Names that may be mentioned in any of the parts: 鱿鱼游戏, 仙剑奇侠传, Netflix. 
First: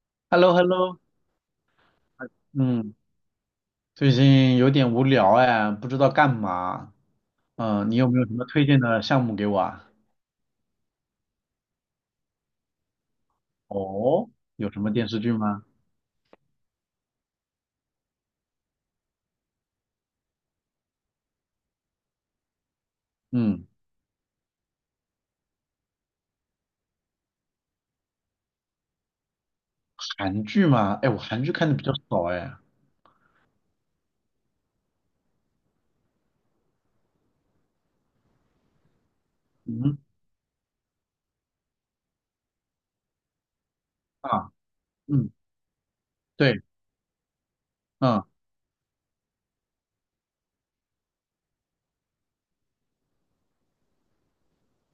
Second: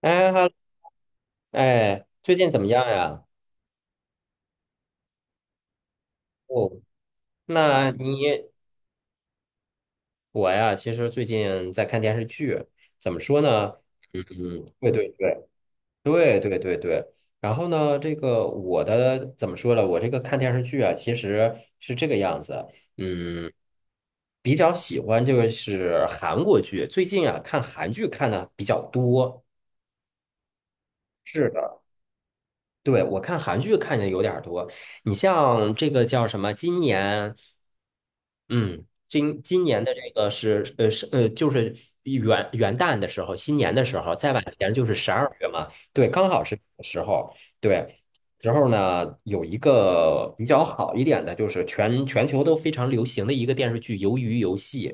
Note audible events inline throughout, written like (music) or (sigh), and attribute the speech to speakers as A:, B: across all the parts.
A: 哎
B: h e l l o
A: 哈，
B: h e l l o
A: 哎，最近怎么样
B: 嗯，
A: 呀？
B: 最近有点无聊哎，不知道干
A: 哦，
B: 嘛。嗯，
A: 那
B: 你有没有什么
A: 你
B: 推荐的项目给我啊？
A: 我呀，其实最近在看电视剧，怎么说呢？嗯，
B: 哦，有什
A: 对
B: 么
A: 对
B: 电
A: 对
B: 视剧吗？
A: 对对对对。然后呢，这个我的怎么说呢？我这个看电视剧啊，其实是这个样子。嗯，
B: 嗯，
A: 比较喜欢就是韩国剧，最近啊看韩剧看的比较多。
B: 韩剧吗？哎，我韩
A: 是
B: 剧看的
A: 的。
B: 比较少哎。
A: 对，我看韩剧看的有点儿多，你像这个叫什么？今年，嗯，今年的
B: 嗯
A: 这个是，就是元旦的时候，新年的时候，再往
B: 啊，
A: 前就是十二
B: 嗯，
A: 月嘛，对，刚好是
B: 对，
A: 这个时候，对，
B: 嗯，
A: 时候呢有一个比较好一点的，就是全球都非常流行的一个电视剧《鱿鱼游戏》。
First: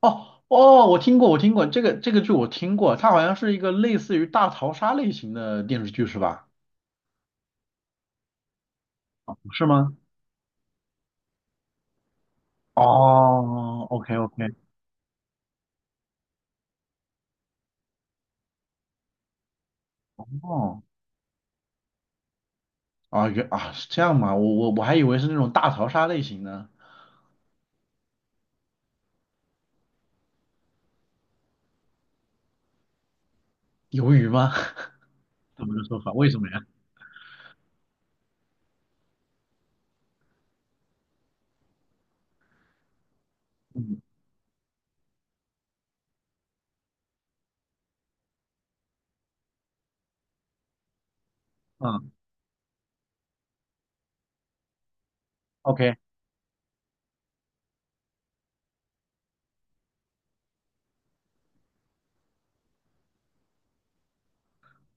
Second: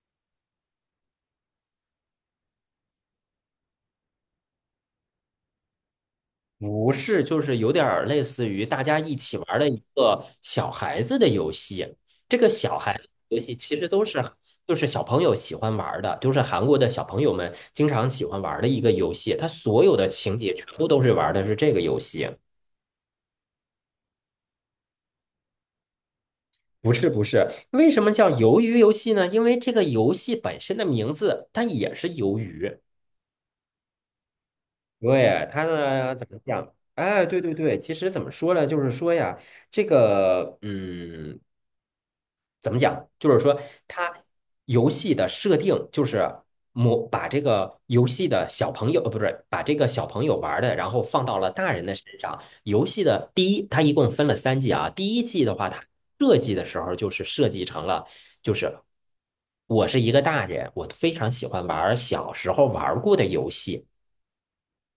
B: 哦哦，我听过，这个剧，我听过，它好像是一个类似于大逃杀类型的电视剧是吧？
A: 不是，就是有点儿类似于大家一起玩儿
B: 是
A: 的一
B: 吗？
A: 个小孩子的游戏。这个小孩子游戏其实
B: 哦
A: 都
B: ，OK
A: 是
B: OK，
A: 就是小朋友喜欢玩儿的，就是韩国的小朋友们经常喜欢玩儿的一个游戏。它所有的情节全
B: 哦，
A: 部都是玩儿的是这个游戏。
B: 啊是这样吗？我还以为是那种大逃杀类型呢。
A: 不是不是，为什么叫鱿鱼游戏呢？因为这个游戏本身的名字它也是鱿鱼。
B: 鱿鱼吗？(laughs)
A: 对，它
B: 怎么个说法？
A: 呢怎
B: 为
A: 么
B: 什么呀？
A: 讲？哎，对对对，其实怎么说呢？就是说呀，这个怎么讲？就是说，
B: 嗯
A: 它游戏的设定就是把这个游戏的小朋友，不是把这个小朋友玩的，然后放到了大人的身
B: 嗯
A: 上。游戏的第一，它一共分了三季啊。第一季的话，它
B: ，OK，
A: 设计的时候就是设计成了，就是我是一个大人，我非常喜欢玩小时候玩过的游戏，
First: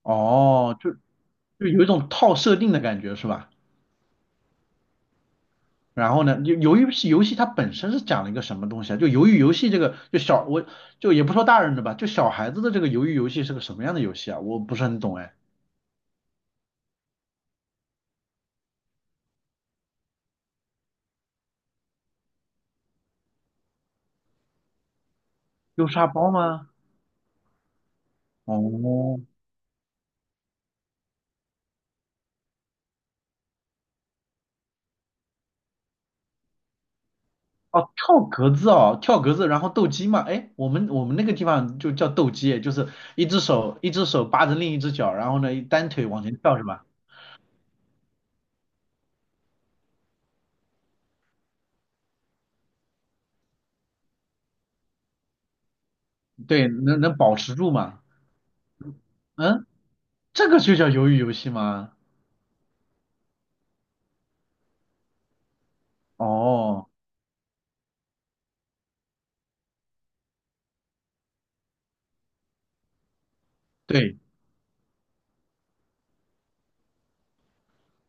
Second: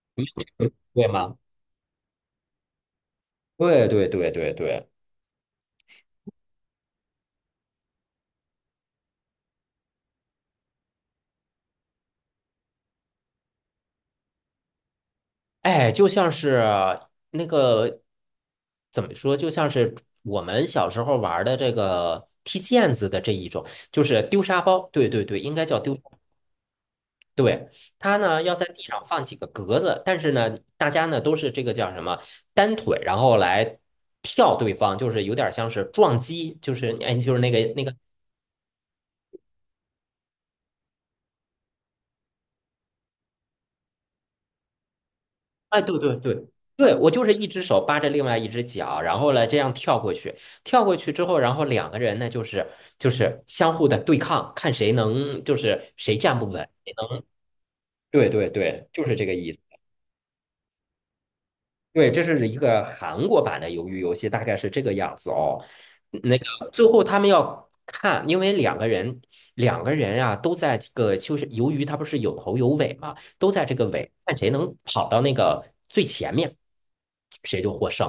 B: 哦，就
A: 对吗？
B: 就有一种套设定的感觉是吧？
A: 对对对对对。
B: 然后呢，就鱿鱼是游戏它本身是讲了一个什么东西啊？就鱿鱼游戏这个，就小我就也不说大人的吧，就小孩子的这个鱿鱼游戏是个什么样的游戏啊？我不是很懂哎，
A: 哎，就像是那个怎么说，就像是我们小时候玩的这个踢毽子的这一种，就是丢沙包。对对对，应该叫
B: 丢
A: 丢。
B: 沙包吗？
A: 对，它呢要在地上
B: 哦
A: 放几个格子，但是呢，大家呢都是这个叫什么单腿，然后来跳对方，就是有点像是撞击，就是哎，就是那个那
B: 哦，
A: 个
B: 跳格子哦，跳格子，然后斗鸡嘛，哎，我们那个地方就叫斗鸡，就是一只手扒着另一只脚，然后呢
A: 哎，
B: 单
A: 对
B: 腿
A: 对
B: 往前
A: 对
B: 跳是吧？
A: 对，我就是一只手扒着另外一只脚，然后呢这样跳过去，跳过去之后，然后两个人呢就是相互的对抗，看谁能就是谁站不稳。
B: 对，能保持住吗？
A: 对对对，就是这个意思。
B: 嗯，这个就叫鱿鱼游戏吗？
A: 对，这是一个韩国版的鱿鱼游戏，大概是这个样子哦。那个最
B: 哦，
A: 后他们要看，因为两个人啊都在这个就是鱿鱼，它不是有头有尾嘛，都在这个尾，
B: 对
A: 看谁能跑到那个最前面，谁就获胜。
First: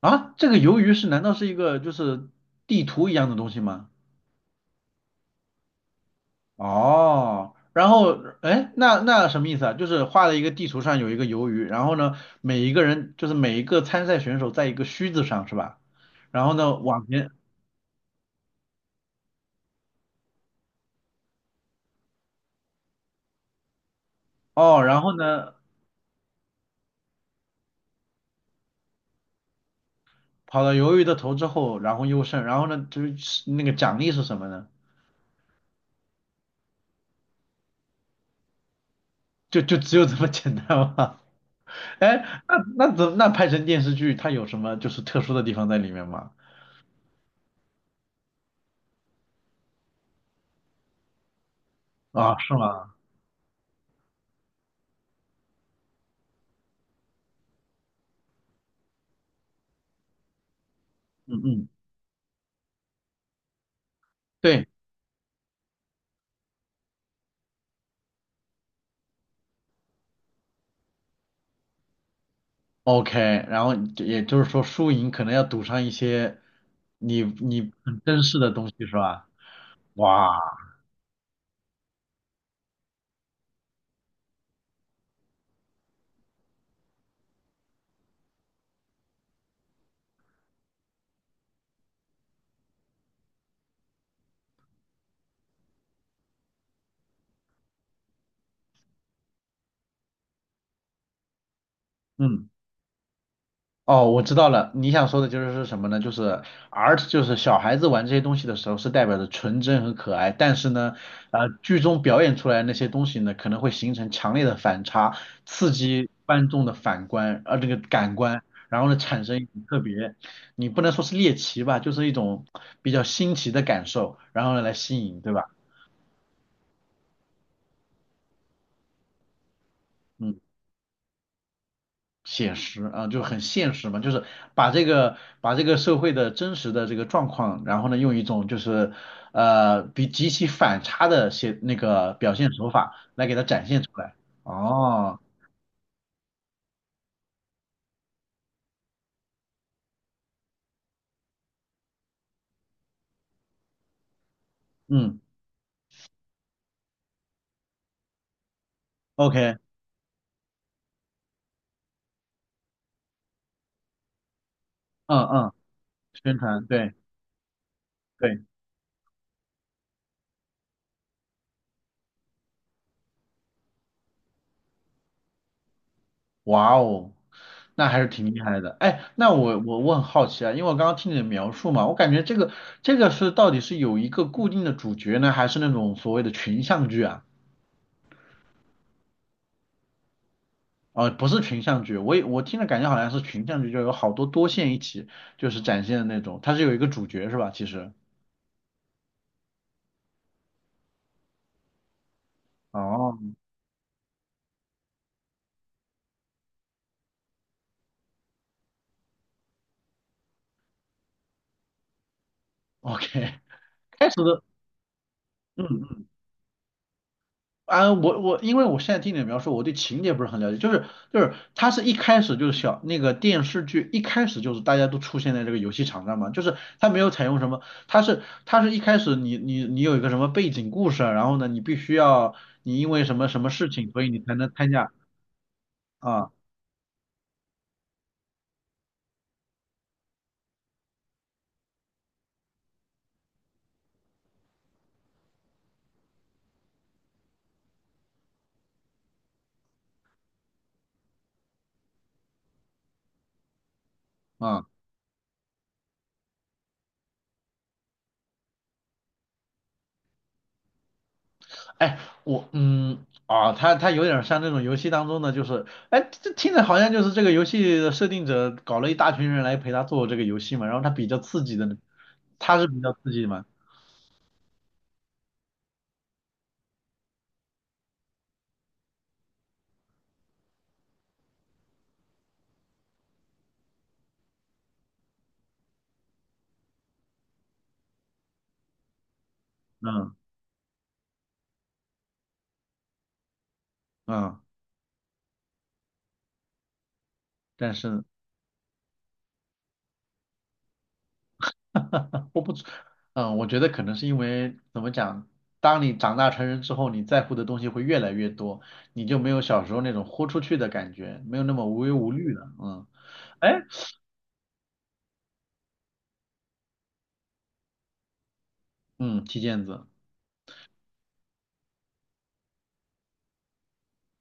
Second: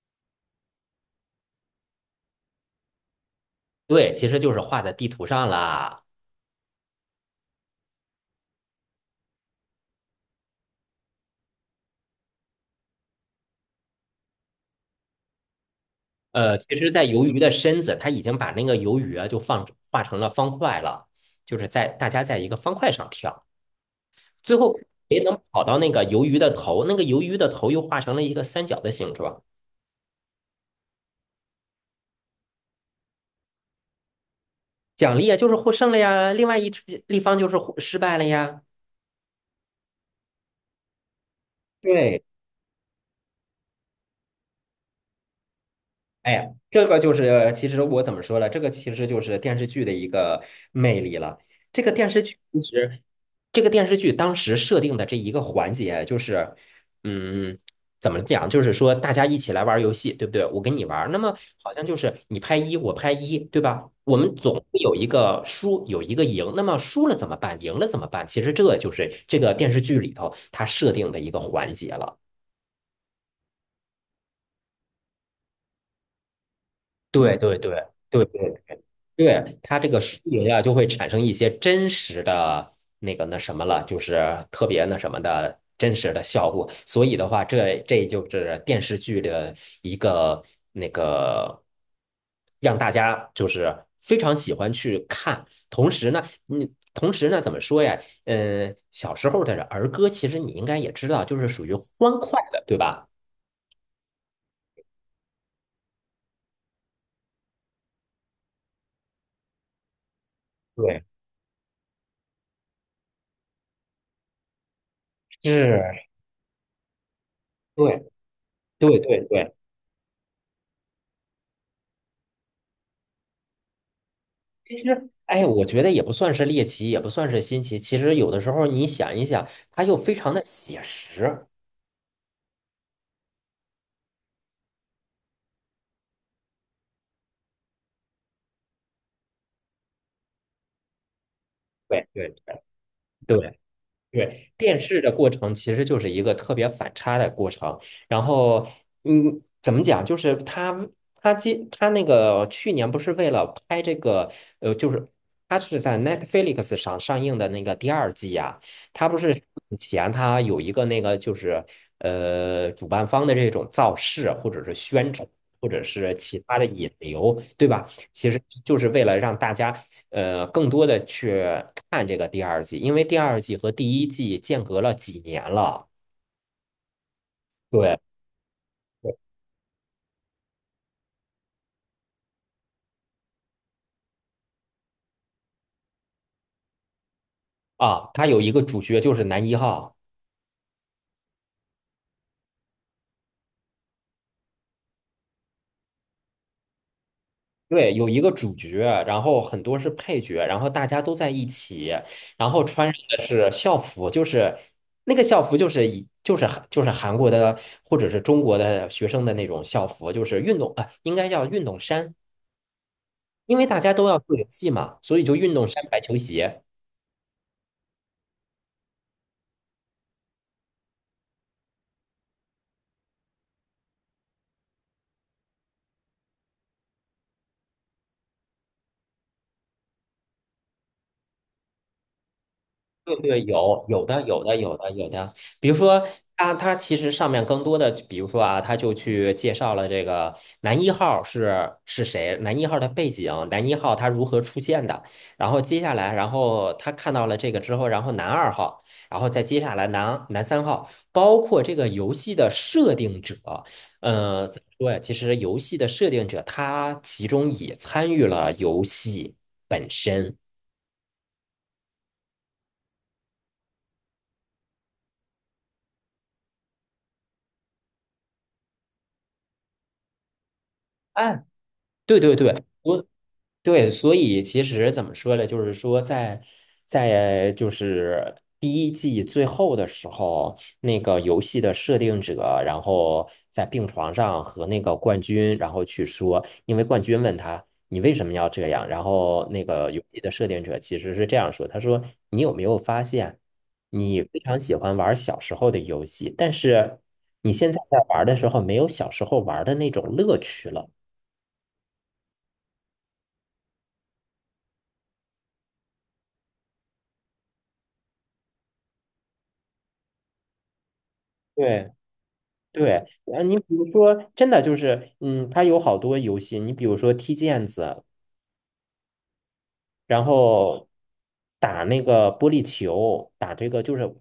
B: 啊，这个鱿鱼是难道是一个就是地图一样的东西吗？
A: 对，其实就是画在地图上了。
B: 哦，然后哎，那什么意思啊？就是画了一个地图上有一个鱿鱼，然后呢，每一个人就是每一个参赛选手在一个须子上是吧？然后
A: 呃，
B: 呢
A: 其实，在
B: 往
A: 鱿
B: 前
A: 鱼的身子，它已经把那个鱿鱼啊，就放画成了方块了，就是在大家在一个方块上跳，最后
B: 哦，然后
A: 谁能
B: 呢
A: 跑到那个鱿鱼的头，那个鱿鱼的头又画成了一个三角的形状，
B: 跑到鱿鱼的头之后，然后优胜，然后呢就是那个奖励是什么呢？
A: 奖励啊就是获胜了呀，另外一只立方就是获失败了呀。
B: 就只有这么简单吗？(laughs)
A: 对，
B: 哎，那拍成电视剧，它有什么就是特殊的地方在里面吗？
A: 哎呀，这个就是，其实我怎么说呢？这个其实就是电视剧的一个魅力了。这个电视剧
B: 啊，是
A: 其
B: 吗？
A: 实，这个电视剧当时设定的这一个环节就是，嗯，怎么讲？就是说大家一起来玩儿游戏，对不对？我跟你玩儿那么
B: 嗯嗯，
A: 好像就是你拍一，我拍一，对吧？我们总
B: 对
A: 会有一个输，有一个赢。那么输了怎么办？赢了怎么办？其实这就是这个电视剧里头它设定的一个环节了。
B: ，OK，然后就也就是说输赢可能要赌上一些你
A: 对对
B: 你
A: 对
B: 很珍
A: 对
B: 视的
A: 对
B: 东西是吧？
A: 对，它这个输
B: 哇，
A: 赢呀，就会产生一些真实的那个那什么了，就是特别那什么的真实的效果。所以的话，这这就是电视剧的一个那个，让大家就是非常喜欢去看。同时呢，你同时呢，怎么说呀？嗯，小时候的儿歌，其实你应该也知道，就是属于欢快
B: 嗯。
A: 的，对吧？
B: 哦，我知道了，你想说的就是什么呢？就是 art，就是小孩子玩这些东西的时候是代表着纯真和可爱，但是呢，
A: 对，
B: 剧中表演出来的那些东西呢，可能会形成强烈的反差，刺
A: 是，
B: 激观众的反观，这个
A: 对，
B: 感官，然后呢，
A: 对，
B: 产
A: 对，
B: 生一
A: 对。
B: 种特别，你不能说是猎奇吧，就是一种比较新奇的感受，然后呢，来
A: 其
B: 吸
A: 实，
B: 引，对吧？
A: 哎，我觉得也不算是猎奇，也不算是新奇。其实有的时候你想一想，它又非常
B: 嗯。
A: 的写实。
B: 写实啊，就很现实嘛，就是把这个社会的真实的这个状况，然后呢，用一种就是比极其反差的写那
A: 对
B: 个
A: 对
B: 表现手法来给
A: 对
B: 它
A: 对。
B: 展现出来。
A: 对，电视的
B: 哦，
A: 过程其实就是一个特别反差的过程。然后，怎么讲？就是他去年不是为了拍这个，呃，就是
B: 嗯
A: 他是在 Netflix 上上映的那个第二季呀、他不是
B: ，OK，
A: 以前他有一个那个就是主办方的这种造势或者是宣
B: 嗯
A: 传
B: 嗯，
A: 或者是
B: 宣
A: 其他的
B: 传，
A: 引
B: 对
A: 流，对吧？其实
B: 对，
A: 就是为了让大家呃更多的去看这个第二季，因为第二季和第一季间隔了几年了。
B: 哇哦，那
A: 对，
B: 还是挺厉害的。哎，
A: 对
B: 那我很好奇啊，因为我刚刚听你的描述嘛，我感觉这个是到底是有一个固定的主角呢，还是那种所谓的群像剧啊？
A: 啊，它有一个主角就是男一号，
B: 哦，不是群像剧，我听着感觉好像是群像剧，就有好多多线一起就是展现的那种，它是有一个主角是吧？其
A: 对，
B: 实，
A: 有一个主角，然后很多是配角，然后大家都在一起，然后穿上
B: 哦
A: 的是校服，就是那个校服就是以就是韩就是韩国的或者是中国的学生的那种校服，就是运动啊、呃应该叫运动衫，
B: ，OK，
A: 因为大
B: (laughs)
A: 家都
B: 开
A: 要
B: 始
A: 做
B: 的，
A: 游戏嘛，所以就运动
B: 嗯
A: 衫、白
B: 嗯，
A: 球鞋。
B: 啊，我因为我现在听你的描述，我对情节不是很了解，就是它是一开始就是那个电视剧一开始就是大家都出现在这个游戏场上嘛，就是它没有采用什么，它是一开始你有一个什么背景故事啊，然后呢你必须要你因为
A: 对
B: 什么什
A: 对，
B: 么事
A: 有
B: 情，所
A: 有
B: 以你
A: 的
B: 才
A: 有
B: 能
A: 的
B: 参
A: 有的
B: 加
A: 有的，比如说
B: 啊
A: 他他其实上面更多的，比如说啊，他就去介绍了这个男一号是谁，男一号的背景，男一号他如何出现的，然后接下来，然后他看到了这个之后，然后男二号，然后再接下来男男三号，包括这个游戏的设定者，呃，怎么
B: 啊。
A: 说呀？其实游戏的设定者他其中也参与了游戏本身。
B: 哎，我嗯啊，他有点像那种游戏当中的，就是哎，这听着好像就是这个游戏的设定者搞了一大群人来陪他做这个游戏嘛，然后他比较
A: 哎，
B: 刺激的，
A: 对对
B: 他
A: 对，
B: 是比较
A: 我
B: 刺激的嘛，
A: 对，所以其实怎么说呢？就是说在，在就是第一季最后的时候，那个游戏的设定者，然后在病床上和那个冠军，然后去说，因为冠军问他你为什么要这样，然后那个游
B: 嗯
A: 戏的设定者其实是这样说，他说你有没有发现，你非
B: 嗯，
A: 常喜欢玩小时候的游戏，但是你现
B: 但
A: 在在
B: 是
A: 玩的时候没有小时候玩的那种乐趣了。
B: (laughs) 我不知，我觉得可能是因为怎么讲，当你长大成人之后，你在乎的东西会越来越多，你就没有小时候那种豁出去的感觉，没有那么无
A: 对。
B: 忧无虑了，嗯，
A: 对，啊，你
B: 哎，
A: 比如说，真的就是，嗯，它有好多游戏，你比如说踢毽子，
B: 嗯，踢毽子。
A: 然后打那个玻璃球，打这个就是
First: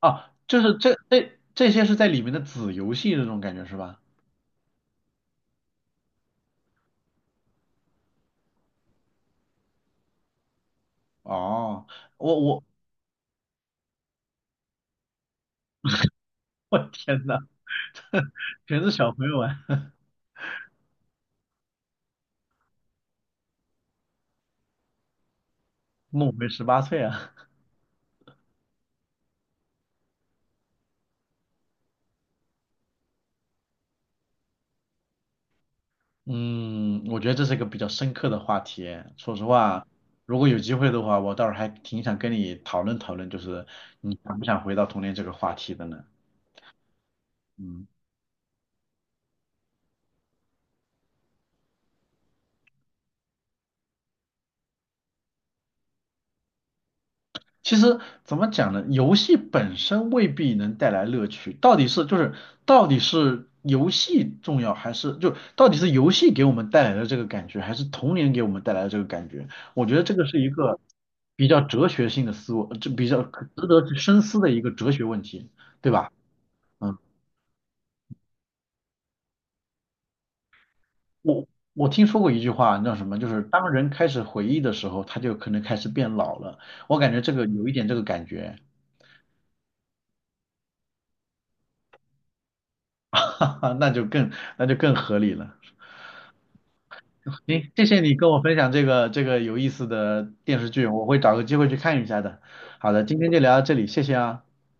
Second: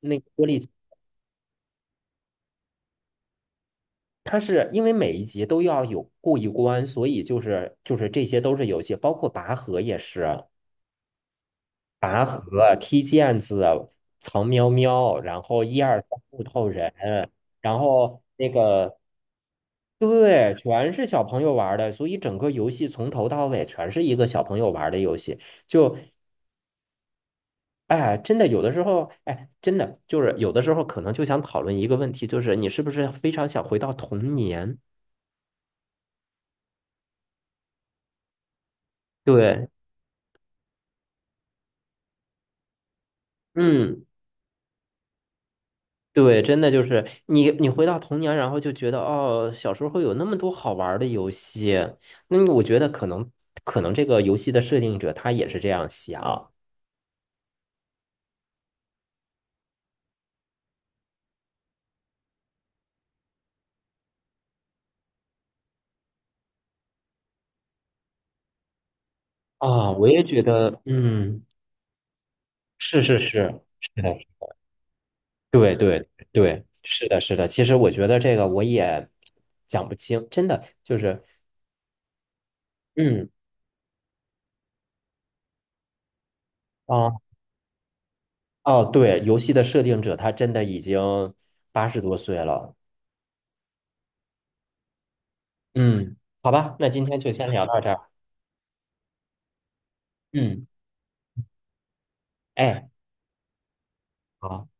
A: 那个
B: 啊，
A: 玻
B: 就
A: 璃，
B: 是这些是在里面的子游戏这种感觉是吧？
A: 它是因为每一集都要有过一关，所以就是就是这些都是游戏，包括拔河也是，
B: 哦，
A: 拔
B: 我我
A: 河、踢毽子、藏喵喵，然后一二三木头
B: 我
A: 人，
B: 天呐，
A: 然后那
B: 全是
A: 个
B: 小朋友玩，
A: 对，全是小朋友玩儿的，所以整个游戏从头到尾全是一个小朋友玩儿的游戏。就，
B: (laughs) 梦回18岁啊。
A: 哎，真的有的时候，哎，真的就是有的时候可能就想讨论一个问题，就是你是不是非常想回到童年？
B: 嗯，我觉得这是一个比较深刻的话题。说实
A: 对，
B: 话，如果有机会的话，我倒是还挺想跟你讨论讨论，就是
A: 嗯，
B: 你想不想回到童年这个话题的呢？
A: 对，真的就是你你回
B: 嗯。
A: 到童年，然后就觉得哦，小时候会有那么多好玩儿的游戏。那我觉得可能可能这个游戏的设定者他也是这样想
B: 其实怎么讲呢？游戏本身未必能带来乐趣，到底是游戏重要，还是就到底是游戏给我们带来的这个感觉，还是童年给我们带来的这个感觉？我
A: 啊，
B: 觉得
A: 我
B: 这
A: 也
B: 个是
A: 觉
B: 一
A: 得，
B: 个
A: 嗯，
B: 比较哲学性的思维，这
A: 是
B: 比
A: 是
B: 较可
A: 是。
B: 值得去
A: 是的，
B: 深思的一个哲学问题，
A: 对
B: 对
A: 对
B: 吧？
A: 对，
B: 嗯，
A: 是的，是的。其实我觉得这个我也讲不清，真的就是，
B: 我我听说过一句话，叫什么？就
A: 嗯，
B: 是当人开始回忆的时候，他就可能开始变老了。我感
A: 啊，
B: 觉这个有一点这个感觉，
A: 哦，对，游戏的设定者他真的已经80多岁了。
B: (laughs) 哈哈，那就更合理了。
A: 嗯，好吧，那今天就
B: (laughs)
A: 先聊
B: 行，
A: 到
B: 谢
A: 这
B: 谢
A: 儿。
B: 你跟我分享这个有意思的电
A: 嗯，
B: 视剧，我会找个机会去看一下的。
A: 哎，
B: 好的，今天就聊到这里，谢谢啊。
A: 好。